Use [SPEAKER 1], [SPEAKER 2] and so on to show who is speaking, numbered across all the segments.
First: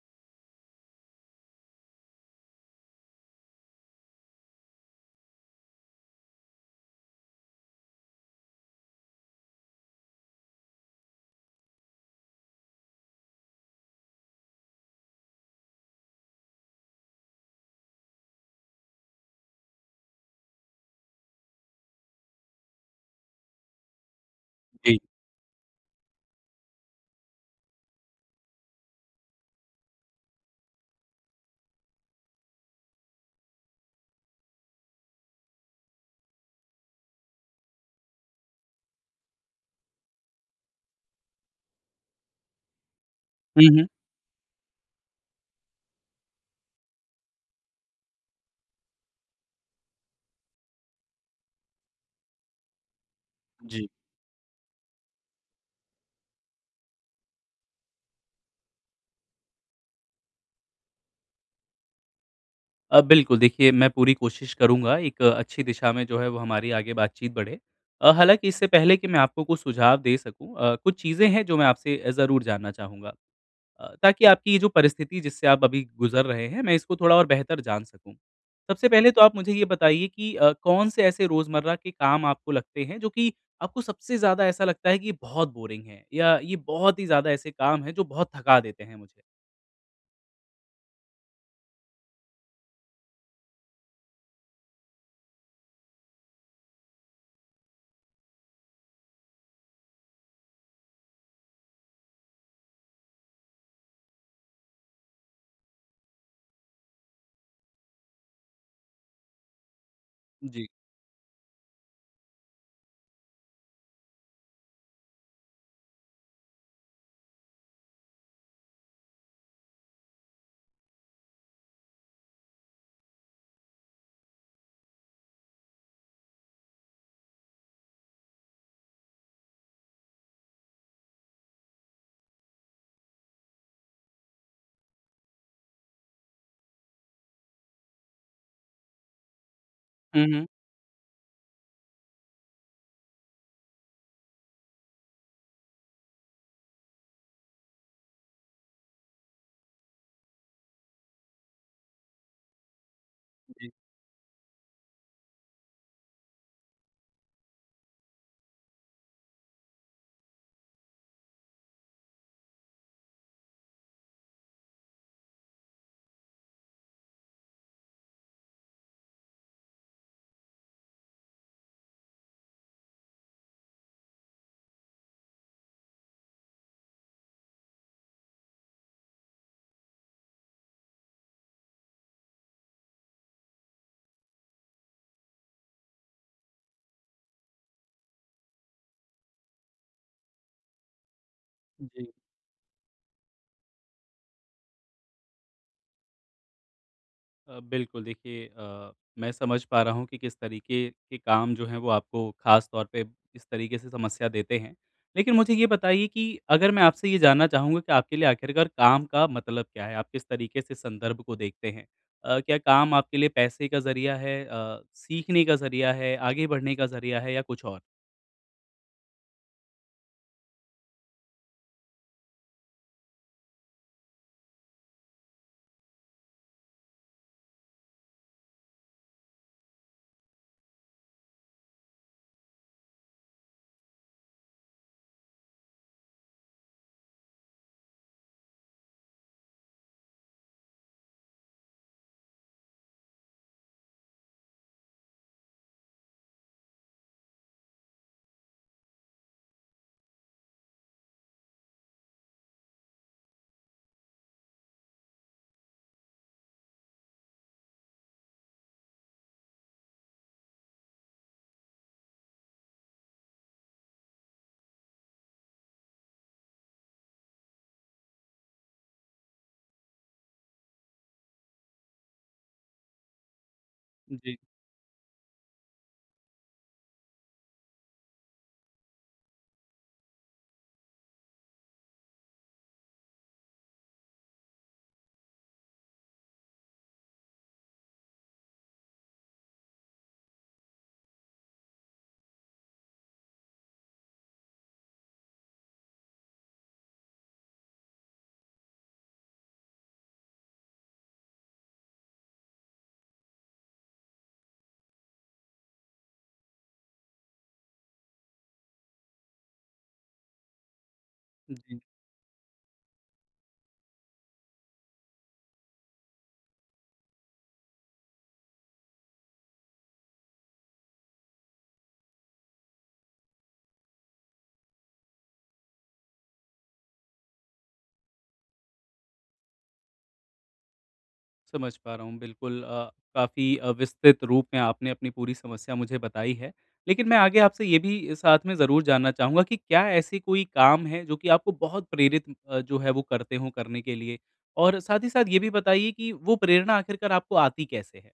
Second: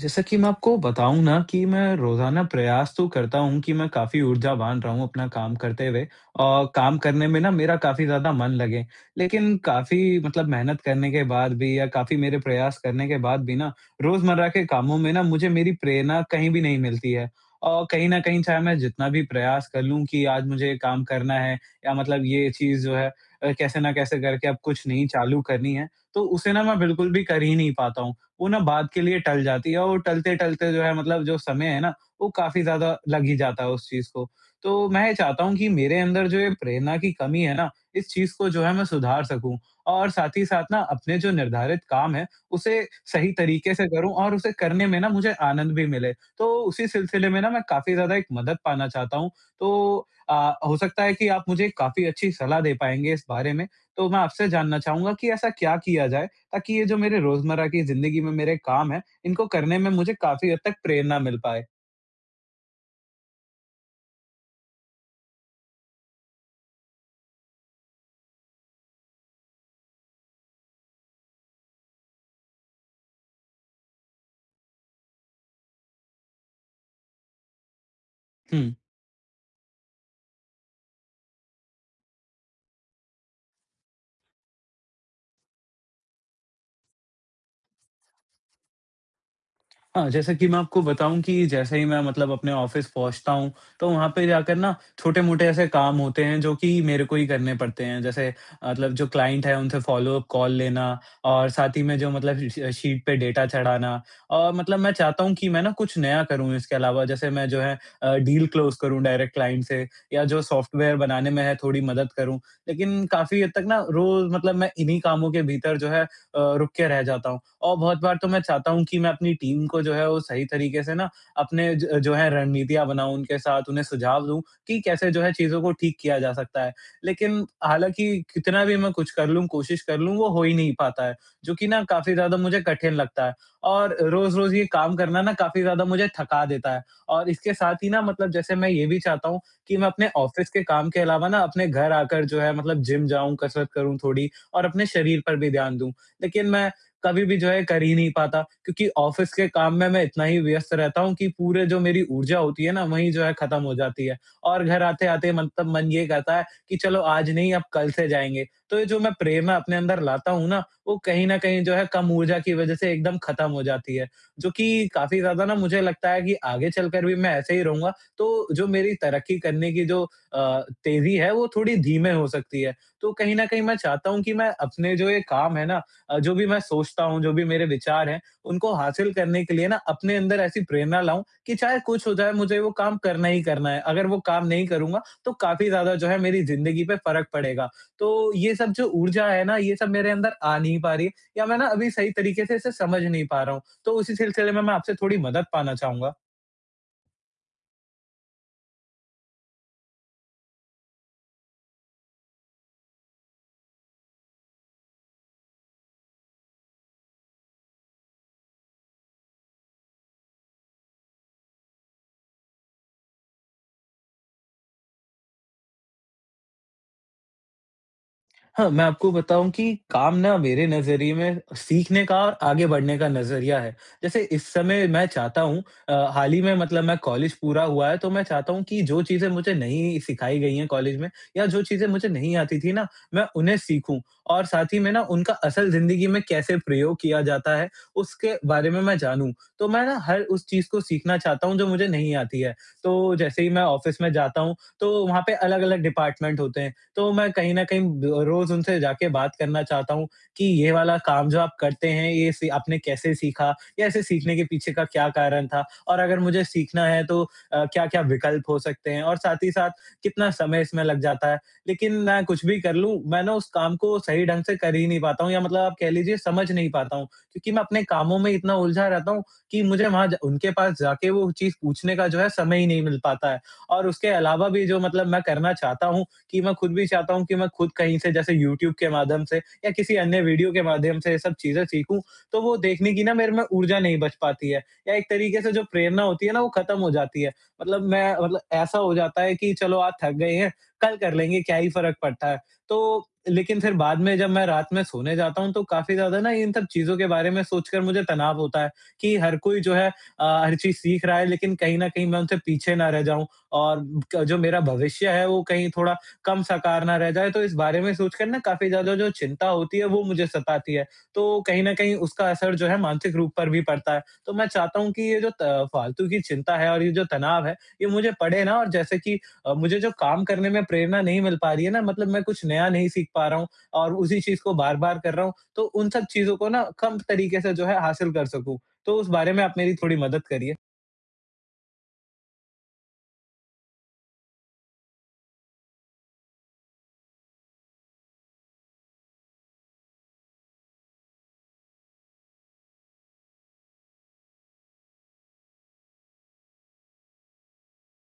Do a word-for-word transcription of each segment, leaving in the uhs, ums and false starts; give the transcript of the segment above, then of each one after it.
[SPEAKER 1] जैसा कि मैं आपको बताऊँ ना कि मैं रोज़ाना प्रयास तो करता हूँ कि मैं काफ़ी ऊर्जावान रहूँ अपना काम करते हुए और काम करने में ना मेरा काफ़ी ज़्यादा मन लगे। लेकिन काफ़ी मतलब मेहनत करने के बाद भी या काफ़ी मेरे प्रयास करने के बाद भी ना रोज़मर्रा के कामों में ना मुझे मेरी प्रेरणा कहीं भी नहीं मिलती है। और कहीं न कहीं चाहे मैं जितना भी प्रयास कर लूँ कि आज मुझे ये काम करना है या मतलब ये चीज़ जो है अ, कैसे न कैसे करके अब कुछ
[SPEAKER 2] जी।
[SPEAKER 1] नहीं चालू करनी है, तो उसे ना मैं बिल्कुल भी कर ही नहीं पाता हूँ। वो ना बाद के लिए टल जाती है और टलते-टलते जो है मतलब जो समय है ना, वो काफ़ी ज़्यादा लग ही जाता है उस चीज़ को। तो मैं ये चाहता हूँ कि मेरे अंदर जो ये प्रेरणा की कमी है ना, इस चीज़ को जो है मैं सुधार सकूँ और साथ ही साथ ना अपने जो निर्धारित काम है, उसे सही
[SPEAKER 2] हुँ,
[SPEAKER 1] तरीके
[SPEAKER 2] हुँ।
[SPEAKER 1] से करूँ और उसे करने में ना मुझे आनंद भी मिले। तो उसी सिलसिले में ना मैं काफ़ी ज़्यादा एक मदद पाना चाहता हूँ। तो अ, हो सकता है कि आप मुझे काफ़ी अच्छी सलाह दे पाएँगे इस बारे में।
[SPEAKER 2] जी।
[SPEAKER 1] तो मैं आपसे जानना चाहूँगा कि ऐसा क्या किया जाए, ताकि ये जो मेरे रोजमर्रा की जिंदगी में मेरे काम हैं, इनको करने में मुझे काफ़ी हद तक प्रेरणा मिल पाए?
[SPEAKER 2] अ, बिल्कुल देखिए मैं पूरी कोशिश करूँगा एक अच्छी दिशा में जो है वो हमारी आगे बातचीत बढ़े। अ, हालाँकि इससे पहले कि मैं आपको कुछ सुझाव दे सकूँ अ, कुछ चीज़ें हैं जो मैं आपसे अ, ज़रूर जानना चाहूँगा अ, ताकि आपकी ये जो परिस्थिति जिससे आप अभी गुज़र रहे हैं मैं इसको थोड़ा और बेहतर जान सकूँ।
[SPEAKER 1] हुँ।
[SPEAKER 2] सबसे पहले तो आप मुझे ये बताइए कि अ, कौन से ऐसे रोज़मर्रा के काम आपको लगते हैं जो कि आपको सबसे ज़्यादा ऐसा लगता है कि ये बहुत बोरिंग है या ये बहुत ही ज़्यादा ऐसे काम हैं जो बहुत थका देते हैं मुझे?
[SPEAKER 1] हाँ, जैसा कि मैं आपको बताऊँ कि जैसे ही मैं मतलब अपने ऑफ़िस पहुँचता हूँ, तो वहाँ पे जाकर ना छोटे-मोटे ऐसे काम होते हैं जो कि मेरे को ही करने पड़ते हैं। जैसे मतलब जो क्लाइंट है उनसे फ़ॉलो-अप कॉल लेना और साथ ही में जो मतलब श शीट पे डेटा चढ़ाना, और मतलब मैं चाहता हूँ कि मैं ना कुछ नया करूँ इसके अलावा। जैसे मैं जो है अ, डील क्लोज़ करूँ डायरेक्ट क्लाइंट से, या जो
[SPEAKER 2] जी।
[SPEAKER 1] सॉफ्टवेयर बनाने में है थोड़ी मदद करूँ। लेकिन काफ़ी हद तक ना रोज़ मतलब मैं इन्हीं कामों के भीतर जो है अ, रुक के रह जाता हूँ। और बहुत बार तो मैं चाहता हूँ कि मैं अपनी टीम को जो है वो सही तरीके से ना अपने ज जो है रणनीतियाँ बनाऊँ उनके साथ, उन्हें सुझाव दूँ कि कैसे जो है चीज़ों को ठीक किया जा सकता है। लेकिन हालाँकि कितना भी मैं कुछ कर लूँ, कोशिश कर लूँ, वो हो ही नहीं पाता है, जो कि ना काफ़ी ज़्यादा मुझे कठिन लगता है और रोज़-रोज़ ये काम करना ना काफ़ी ज़्यादा मुझे थका देता है। और इसके साथ ही ना मतलब जैसे मैं ये भी चाहता हूँ कि मैं अपने
[SPEAKER 2] हुँ, हुँ।
[SPEAKER 1] ऑफ़िस के काम के अलावा ना अपने घर आकर जो है मतलब जिम जाऊँ, कसरत करूँ थोड़ी और अपने शरीर पर भी ध्यान दूँ। लेकिन मैं कभी भी जो है कर ही नहीं पाता, क्योंकि ऑफिस के काम में मैं इतना ही व्यस्त रहता हूँ कि पूरे जो मेरी ऊर्जा होती है ना वहीं जो है खत्म
[SPEAKER 2] जी,
[SPEAKER 1] हो जाती है, और घर आते-आते मतलब मन ये कहता है कि चलो आज नहीं, अब कल से जाएँगे। तो ये जो मैं प्रेरणा अपने अंदर लाता हूँ ना, वो कहीं न कहीं जो है कम ऊर्जा की वजह से एकदम खत्म हो जाती है। जो कि काफ़ी ज़्यादा ना मुझे लगता है कि आगे चलकर भी मैं ऐसे ही रहूँगा, तो जो मेरी तरक्की करने की जो अ, तेज़ी है वो थोड़ी धीमे हो सकती है। तो कहीं न कहीं मैं चाहता हूँ कि मैं अपने जो ये काम है ना, अ, जो भी मैं सोचता हूँ, जो भी मेरे विचार हैं, उनको हासिल करने के लिए ना अपने अंदर ऐसी प्रेरणा लाऊँ कि चाहे कुछ हो जाए, मुझे वो काम करना ही करना है। अगर वो काम नहीं करूँगा, तो काफ़ी ज़्यादा जो है मेरी ज़िंदगी पे फ़र्क पड़ेगा। तो ये सब जो ऊर्जा है ना, ये सब मेरे अंदर आ नहीं पा रही है, या मैं ना अभी सही
[SPEAKER 2] जी।
[SPEAKER 1] तरीके से इसे समझ नहीं पा रहा हूँ। तो उसी सिलसिले में मैं आपसे थोड़ी मदद पाना चाहूँगा।
[SPEAKER 2] अ, बिल्कुल देखिए अ, मैं समझ पा रहा हूँ कि किस तरीके के काम जो हैं वो आपको ख़ास तौर पे इस तरीके से समस्या देते हैं। लेकिन मुझे ये बताइए कि अगर मैं आपसे ये जानना चाहूँगा कि आपके लिए आखिरकार काम का मतलब क्या है? आप किस तरीके से संदर्भ को देखते हैं? अ, क्या काम आपके लिए पैसे का ज़रिया है? अ, सीखने का ज़रिया है? आगे बढ़ने का ज़रिया है या कुछ और?
[SPEAKER 1] हाँ, मैं आपको बताऊँ कि काम ना मेरे नज़रिए में सीखने का और आगे बढ़ने का नज़रिया है। जैसे इस समय मैं चाहता हूँ, अ, हाल ही में मतलब मैं कॉलेज पूरा हुआ है, तो मैं चाहता हूँ कि जो चीज़ें मुझे नहीं सिखाई गई हैं कॉलेज में, या जो चीज़ें मुझे नहीं आती थी ना, मैं उन्हें सीखूँ और साथ ही में ना उनका असल ज़िंदगी में कैसे प्रयोग किया जाता है, उसके बारे में मैं जानूँ। तो मैं ना हर उस चीज़ को सीखना चाहता हूँ जो मुझे नहीं आती है। तो जैसे ही मैं ऑफ़िस में जाता हूँ, तो वहाँ पे अलग-अलग डिपार्टमेंट होते हैं। तो मैं कहीं न कहीं रोज़ उनसे जाके बात करना चाहता हूँ कि ये वाला काम जो आप करते हैं, ये सी आपने कैसे सीखा, या इसे सीखने के पीछे का क्या कारण था? और अगर मुझे सीखना है, तो अ, क्या-क्या विकल्प हो सकते हैं? और साथ ही साथ कितना समय इसमें लग जाता है? लेकिन मैं कुछ भी कर लूँ, मैं ना उस काम को सही ढंग से कर ही नहीं पाता हूँ, या मतलब आप कह लीजिए समझ नहीं पाता हूँ, क्योंकि मैं अपने कामों में इतना उलझा रहता हूँ कि मुझे वहाँ ज उनके पास जाके वो चीज़ पूछने का जो है समय ही नहीं मिल पाता है। और उसके
[SPEAKER 2] जी।
[SPEAKER 1] अलावा भी जो मतलब मैं करना चाहता हूँ, कि मैं खुद भी चाहता हूँ कि मैं खुद कहीं से जैसे यूट्यूब के माध्यम से या किसी अन्य वीडियो के माध्यम से ये सब चीज़ें सीखूँ, तो वो देखने की ना मेरे में ऊर्जा नहीं बच पाती है, या एक तरीके से जो प्रेरणा होती है ना वो खत्म हो जाती है। मतलब मैं मतलब ऐसा हो जाता है कि चलो आज थक गए हैं, कल कर लेंगे, क्या ही फ़र्क पड़ता है। तो लेकिन फिर बाद में जब मैं रात में सोने जाता हूँ, तो काफ़ी ज़्यादा ना इन सब चीज़ों के बारे में सोचकर मुझे तनाव होता है कि हर कोई जो है अ, हर चीज़ सीख रहा है, लेकिन कहीं न कहीं मैं उनसे पीछे ना रह जाऊँ, और क जो मेरा भविष्य है वो कहीं थोड़ा कम साकार ना रह जाए, तो इस बारे में सोचकर ना काफ़ी ज़्यादा जो चिंता होती है, वो मुझे सताती है। तो कहीं न
[SPEAKER 2] जी,
[SPEAKER 1] कहीं उसका असर जो है मानसिक रूप पर भी पड़ता है। तो मैं चाहता हूँ कि ये जो त फ़ालतू की चिंता है और ये जो तनाव है, ये मुझे पड़े ना, और जैसे कि अ, मुझे जो काम करने में प्रेरणा नहीं मिल पा रही है ना, मतलब मैं कुछ नया नहीं सीख पा रहा हूँ और उसी चीज़ को बार-बार कर रहा हूँ, तो उन सब चीज़ों को ना कम तरीके से जो है हासिल कर सकूँ। तो उस बारे में आप मेरी थोड़ी मदद करिए।
[SPEAKER 2] समझ पा रहा हूँ बिल्कुल अ, काफ़ी अ, विस्तृत रूप में आपने अपनी पूरी समस्या मुझे बताई है। लेकिन मैं आगे आपसे ये भी साथ में ज़रूर जानना चाहूँगा कि क्या ऐसे कोई काम है जो कि आपको बहुत प्रेरित अ, जो है वो करते हो करने के लिए? और साथ ही साथ ये भी बताइए कि वो प्रेरणा आखिरकार आपको आती कैसे है?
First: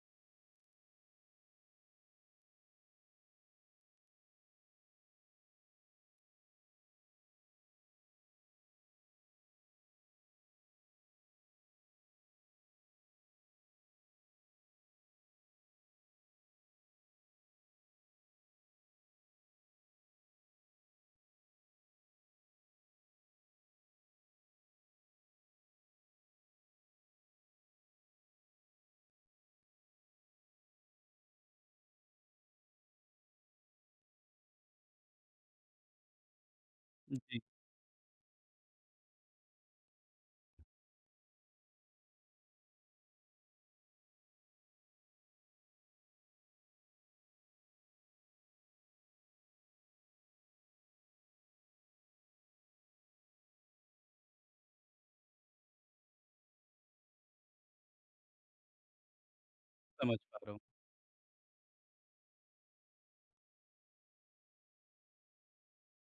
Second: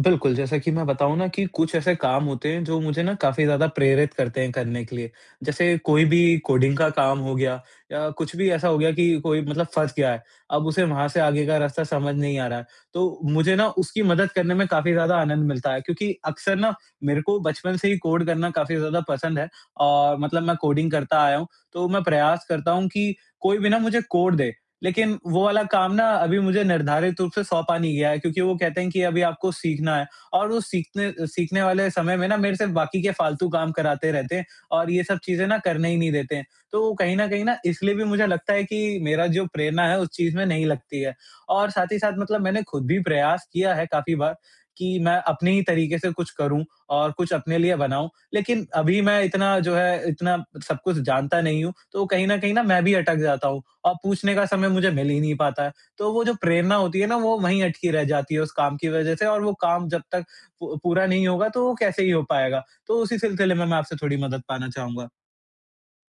[SPEAKER 1] बिल्कुल, जैसा कि मैं बताऊँ ना कि कुछ ऐसे काम होते हैं जो मुझे ना काफ़ी ज़्यादा प्रेरित करते हैं करने के लिए। जैसे कोई भी कोडिंग का काम हो गया, या कुछ भी ऐसा हो गया कि कोई मतलब फँस गया है, अब उसे वहाँ से आगे का रास्ता समझ नहीं आ रहा है। तो मुझे ना उसकी मदद करने में काफ़ी ज़्यादा आनंद मिलता है, क्योंकि अक्सर ना मेरे को बचपन से ही कोड करना काफ़ी ज़्यादा पसंद है और मतलब मैं कोडिंग करता आया हूँ। तो मैं प्रयास करता हूँ कि कोई भी ना मुझे कोड दे, लेकिन वो वाला काम ना अभी मुझे निर्धारित रूप से सौंपा नहीं गया है, क्योंकि वो कहते हैं कि अभी आपको सीखना है और वो सीखने सीखने वाले समय में ना मेरे से बाकी के फालतू काम कराते रहते हैं और ये सब चीज़ें ना करने ही नहीं देते हैं। तो कहीं न
[SPEAKER 2] जी,
[SPEAKER 1] कहीं ना इसलिए भी मुझे लगता है कि मेरा जो प्रेरणा है उस चीज़ में नहीं लगती है। और साथ ही साथ मतलब मैंने खुद भी प्रयास किया है काफ़ी बार कि मैं अपने ही तरीके से कुछ करूँ और कुछ अपने लिए बनाऊँ। लेकिन अभी मैं इतना जो है इतना सब कुछ जानता नहीं हूँ, तो कहीं न कहीं ना मैं भी अटक जाता हूँ। और पूछने का समय मुझे मिल ही नहीं पाता है। तो वो जो प्रेरणा होती है ना, वो वहीं अटकी रह जाती है उस काम की वज़ह से, और वो काम जब
[SPEAKER 2] समझ
[SPEAKER 1] तक
[SPEAKER 2] पा रहा हूँ।
[SPEAKER 1] पू पूरा नहीं होगा, तो वो कैसे ही हो पाएगा। तो उसी सिलसिले में मैं आपसे थोड़ी मदद पाना चाहूँगा।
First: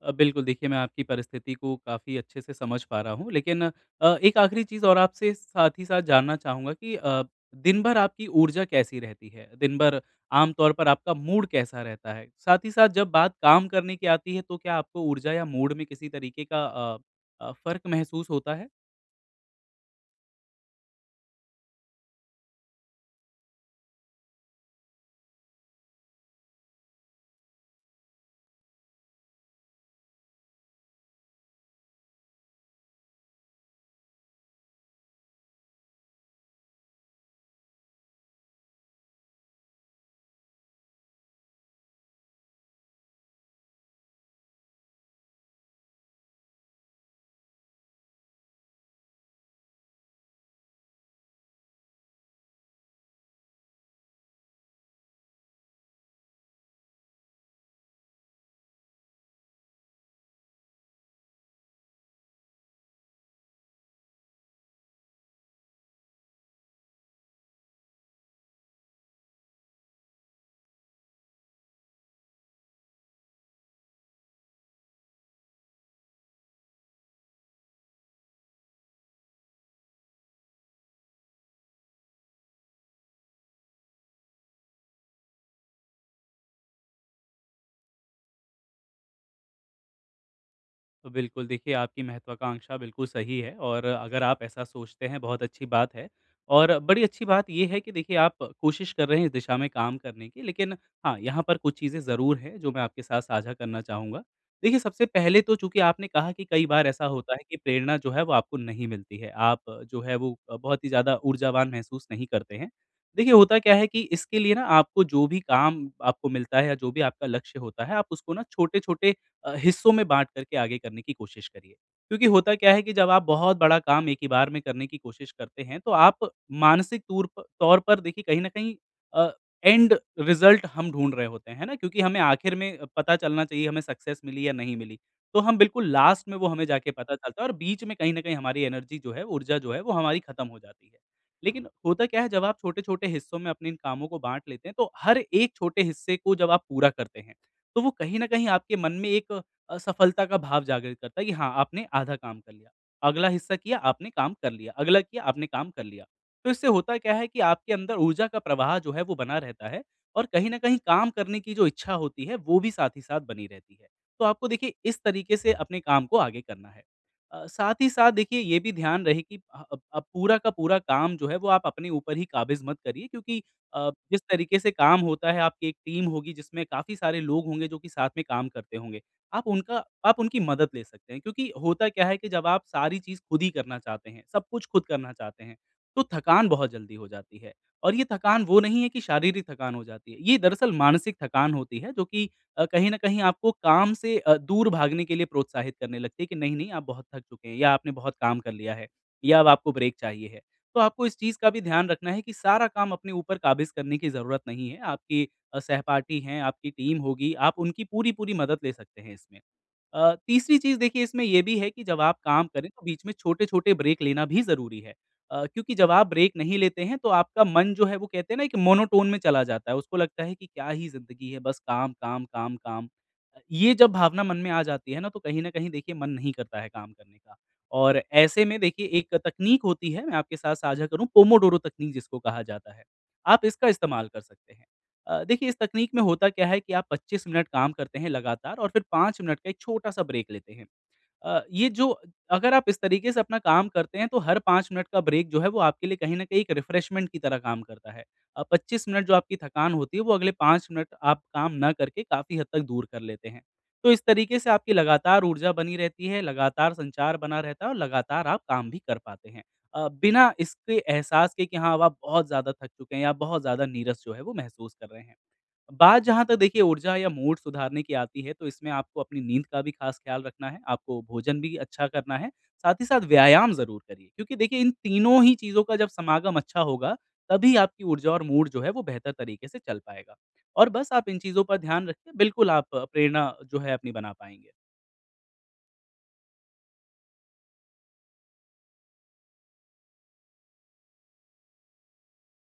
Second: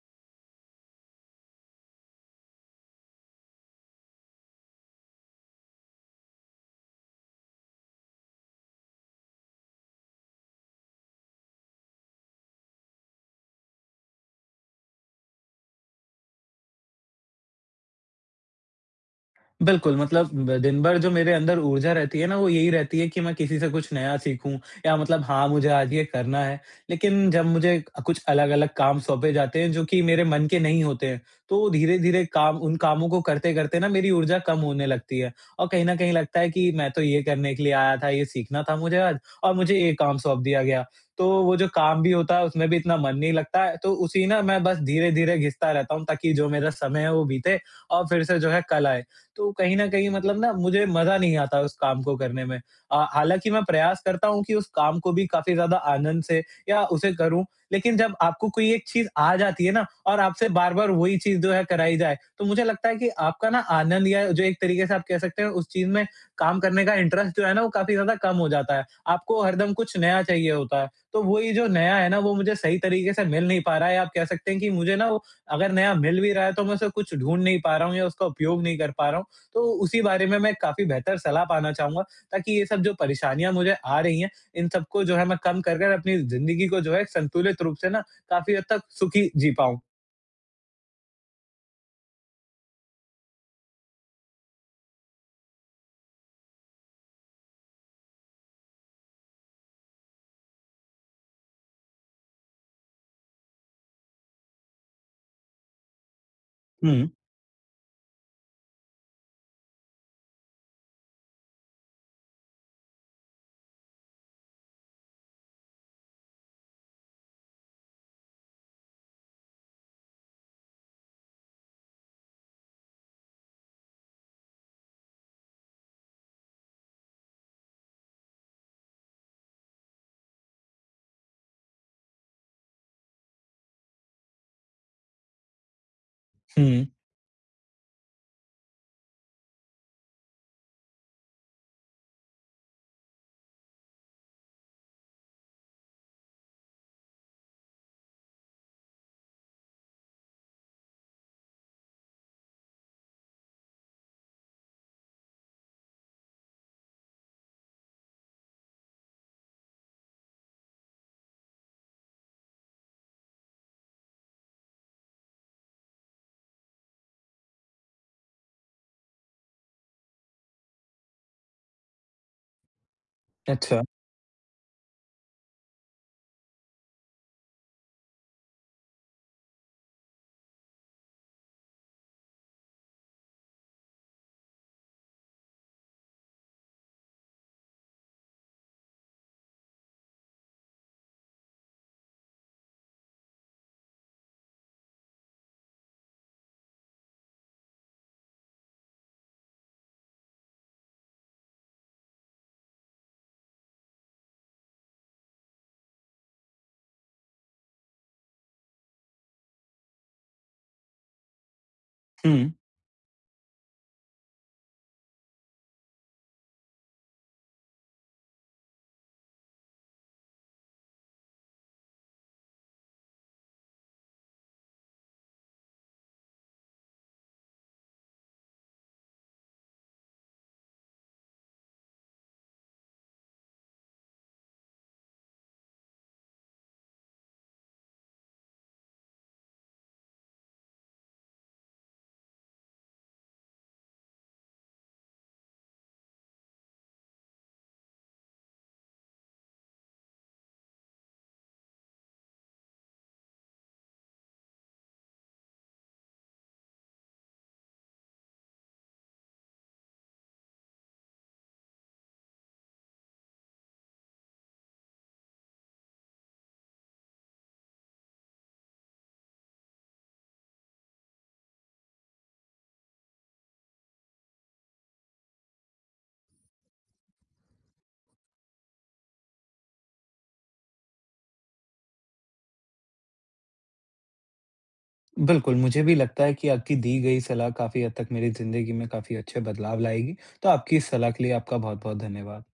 [SPEAKER 2] अ, बिल्कुल देखिए मैं आपकी परिस्थिति को काफ़ी अच्छे से समझ पा रहा हूँ। लेकिन अ, एक आखिरी चीज़ और आपसे साथ ही साथ जानना चाहूँगा कि अ, दिन भर आपकी ऊर्जा कैसी रहती है? दिन भर आम तौर पर आपका मूड कैसा रहता है? साथ ही साथ जब बात काम करने की आती है तो क्या आपको ऊर्जा या मूड में किसी तरीके का अ अ, फ़र्क महसूस होता है?
[SPEAKER 1] बिल्कुल, मतलब ब दिन भर जो मेरे अंदर ऊर्जा रहती है ना, वो यही रहती है कि मैं किसी से कुछ नया सीखूँ, या मतलब हाँ, मुझे आज ये करना है। लेकिन जब मुझे अ, कुछ अलग-अलग काम सौंपे जाते हैं जो कि मेरे मन के नहीं होते हैं, तो धीरे-धीरे काम उन कामों को करते-करते ना मेरी ऊर्जा कम होने लगती है। और कहीं न कहीं लगता है कि मैं तो ये करने के लिए आया था, ये सीखना था मुझे आज, और मुझे ये काम सौंप दिया गया। तो वो जो काम भी होता है उसमें भी इतना मन नहीं लगता है, तो उसी ना मैं बस धीरे-धीरे घिसता रहता हूँ ताकि जो मेरा समय है वो बीते और फिर से जो है कल आए। तो कहीं न कहीं मतलब ना मुझे मज़ा नहीं आता उस काम को करने में। अ, हालाँकि मैं प्रयास करता हूँ कि उस काम को भी काफ़ी ज़्यादा आनंद से या उसे करूँ, लेकिन जब आपको कोई एक चीज़ आ जाती है ना और आपसे बार-बार वही चीज़ जो है कराई जाए, तो मुझे लगता है कि आपका ना आनंद, या जो एक तरीके से आप कह सकते हैं उस चीज़ में काम करने का इंटरेस्ट जो है ना वो काफ़ी ज़्यादा कम हो जाता है। आपको हरदम कुछ नया चाहिए होता है, तो वही जो नया है ना वो मुझे सही तरीके से मिल नहीं पा रहा है, या आप कह सकते हैं कि मुझे ना वो अगर नया मिल भी रहा है तो मैं उसे कुछ ढूँढ नहीं पा रहा हूँ या उसका उपयोग नहीं कर पा रहा हूँ। तो उसी बारे में मैं काफ़ी बेहतर सलाह पाना चाहूँगा, ताकि ये सब जो परेशानियाँ मुझे आ रही हैं, इन सबको जो है मैं कम कर कर अपनी ज़िंदगी को जो है संतुलित रूप से ना काफ़ी हद तक सुखी जी पाऊँ।
[SPEAKER 2] तो बिल्कुल, देखिए आपकी महत्वाकांक्षा बिल्कुल सही है और अगर आप ऐसा सोचते हैं बहुत अच्छी बात है। और बड़ी अच्छी बात ये है कि देखिए आप कोशिश कर रहे हैं इस दिशा में काम करने की, लेकिन हाँ, यहाँ पर कुछ चीज़ें ज़रूर हैं जो मैं आपके साथ साझा करना चाहूँगा। देखिए सबसे पहले तो चूँकि आपने कहा कि कई बार ऐसा
[SPEAKER 1] हुँ।
[SPEAKER 2] होता है कि प्रेरणा जो है वो आपको नहीं मिलती है, आप जो है वो अ, बहुत ही ज़्यादा ऊर्जावान महसूस नहीं करते हैं। देखिए होता क्या है कि इसके लिए ना आपको जो भी काम आपको मिलता है या जो भी आपका लक्ष्य होता है, आप उसको ना छोटे-छोटे अ, हिस्सों में बाँट कर के आगे करने की कोशिश करिए। क्योंकि होता क्या है कि जब आप बहुत बड़ा काम एक ही बार में करने की कोशिश करते हैं, तो आप मानसिक तूर प तौर पर देखिए कहीं न कहीं अ, एंड रिज़ल्ट हम ढूँढ रहे होते हैं, है ना? क्योंकि हमें आखिर में पता चलना चाहिए हमें सक्सेस मिली या नहीं मिली। तो हम बिल्कुल लास्ट में वो हमें
[SPEAKER 1] हुँ।
[SPEAKER 2] जाके पता चलता है और बीच में कहीं न कहीं हमारी एनर्जी जो है, ऊर्जा जो है, वो हमारी खत्म हो जाती है। लेकिन होता क्या है जब आप छोटे-छोटे हिस्सों में अपने इन कामों को बाँट लेते हैं, तो हर एक छोटे हिस्से को जब आप पूरा करते हैं तो वो कहीं न कहीं आपके मन में एक अ, सफलता का भाव जागृत करता है कि हाँ, आपने आधा काम कर लिया। अगला हिस्सा किया, आपने काम कर लिया, अगला किया, आपने काम कर लिया। तो इससे होता क्या है कि आपके अंदर ऊर्जा का प्रवाह जो है वो बना रहता है और कहीं न कहीं काम करने की जो इच्छा होती है, वो भी साथ ही साथ बनी रहती है। तो आपको देखिए इस तरीके से अपने काम को आगे करना है। अ, साथ ही साथ देखिए ये भी ध्यान रहे कि अ, अब अब पूरा का पूरा काम जो है वो आप अपने ऊपर ही काबिज़ मत करिए, क्योंकि
[SPEAKER 1] अच्छा।
[SPEAKER 2] अ, जिस तरीके से काम होता है आपकी एक टीम होगी जिसमें काफ़ी सारे लोग होंगे जो कि साथ में काम करते होंगे। आप उनका आप उनकी मदद ले सकते हैं, क्योंकि होता क्या है कि जब आप सारी चीज़ खुद ही करना चाहते हैं, सब कुछ खुद करना चाहते हैं, तो थकान बहुत जल्दी हो जाती है। और ये थकान वो नहीं है कि शारीरिक थकान हो जाती है, ये दरअसल मानसिक थकान होती है जो कि अ, कहीं न कहीं आपको काम से अ, दूर भागने के लिए प्रोत्साहित करने लगती है कि नहीं, नहीं, आप बहुत थक चुके हैं या आपने बहुत काम कर लिया है या अब आपको ब्रेक चाहिए है। तो आपको इस चीज़ का भी ध्यान रखना है कि सारा काम अपने ऊपर काबिज़ करने की ज़रूरत नहीं है। आपकी अ, सहपाठी हैं, आपकी टीम होगी, आप उनकी पूरी-पूरी मदद ले सकते हैं इसमें। अ, तीसरी चीज़ देखिए इसमें ये भी है कि जब आप काम
[SPEAKER 1] हुँ।
[SPEAKER 2] करें तो बीच में छोटे-छोटे ब्रेक लेना भी ज़रूरी है। अ, क्योंकि जब आप ब्रेक नहीं लेते हैं तो आपका मन जो है वो कहते हैं ना एक मोनोटोन में चला जाता है। उसको लगता है कि क्या ही ज़िंदगी है, बस काम, काम, काम, काम। अ, ये जब भावना मन में आ जाती है ना तो कहीं न कहीं देखिए मन नहीं करता है काम करने का। और ऐसे में देखिए एक तकनीक होती है, मैं आपके साथ साझा करूँ, पोमोडोरो तकनीक जिसको कहा जाता है। आप इसका इस्तेमाल कर सकते हैं। अ, देखिए इस तकनीक में होता क्या है कि आप पच्चीस मिनट काम करते हैं लगातार और फिर पाँच मिनट का एक छोटा-सा ब्रेक लेते हैं। अ, ये जो अगर आप इस तरीके से अपना काम करते हैं तो हर पाँच मिनट का ब्रेक जो है वो आपके लिए कहीं न कहीं एक रिफ्रेशमेंट की तरह काम करता है। अ, पच्चीस मिनट जो आपकी थकान होती है वो अगले पाँच मिनट आप काम ना करके काफ़ी हद तक दूर कर लेते हैं। तो इस तरीके से आपकी लगातार ऊर्जा बनी रहती है, लगातार संचार बना रहता है और लगातार आप काम भी कर पाते हैं। अ, बिना इसके एहसास के कि हाँ, अब आप बहुत ज़्यादा थक चुके हैं या बहुत ज़्यादा नीरस जो है वो महसूस कर रहे हैं। बात जहाँ तक देखिए ऊर्जा या मूड सुधारने की आती है तो इसमें आपको अपनी नींद का भी खास ख्याल रखना है, आपको भोजन भी अच्छा करना है, साथ ही साथ व्यायाम ज़रूर करिए, क्योंकि देखिए इन तीनों ही चीज़ों का जब समागम अच्छा होगा, तभी आपकी ऊर्जा और मूड जो है वो बेहतर तरीके से चल पाएगा। और बस आप इन चीज़ों पर ध्यान रखिए, बिल्कुल आप अ, प्रेरणा जो है अपनी बना पाएँगे।
[SPEAKER 1] बिल्कुल, मुझे भी लगता है कि आपकी दी गई सलाह काफ़ी हद तक मेरी ज़िंदगी में काफ़ी अच्छे बदलाव लाएगी, तो आपकी इस सलाह के लिए आपका बहुत-बहुत धन्यवाद।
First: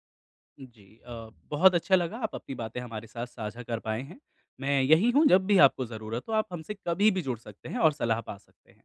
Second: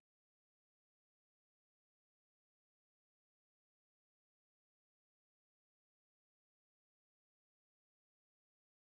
[SPEAKER 2] जी, अ, बहुत अच्छा लगा आप अपनी बातें हमारे साथ साझा कर पाए हैं। मैं यहीं हूँ, जब भी आपको ज़रूरत हो, आप हमसे कभी भी जुड़ सकते हैं और सलाह पा सकते हैं।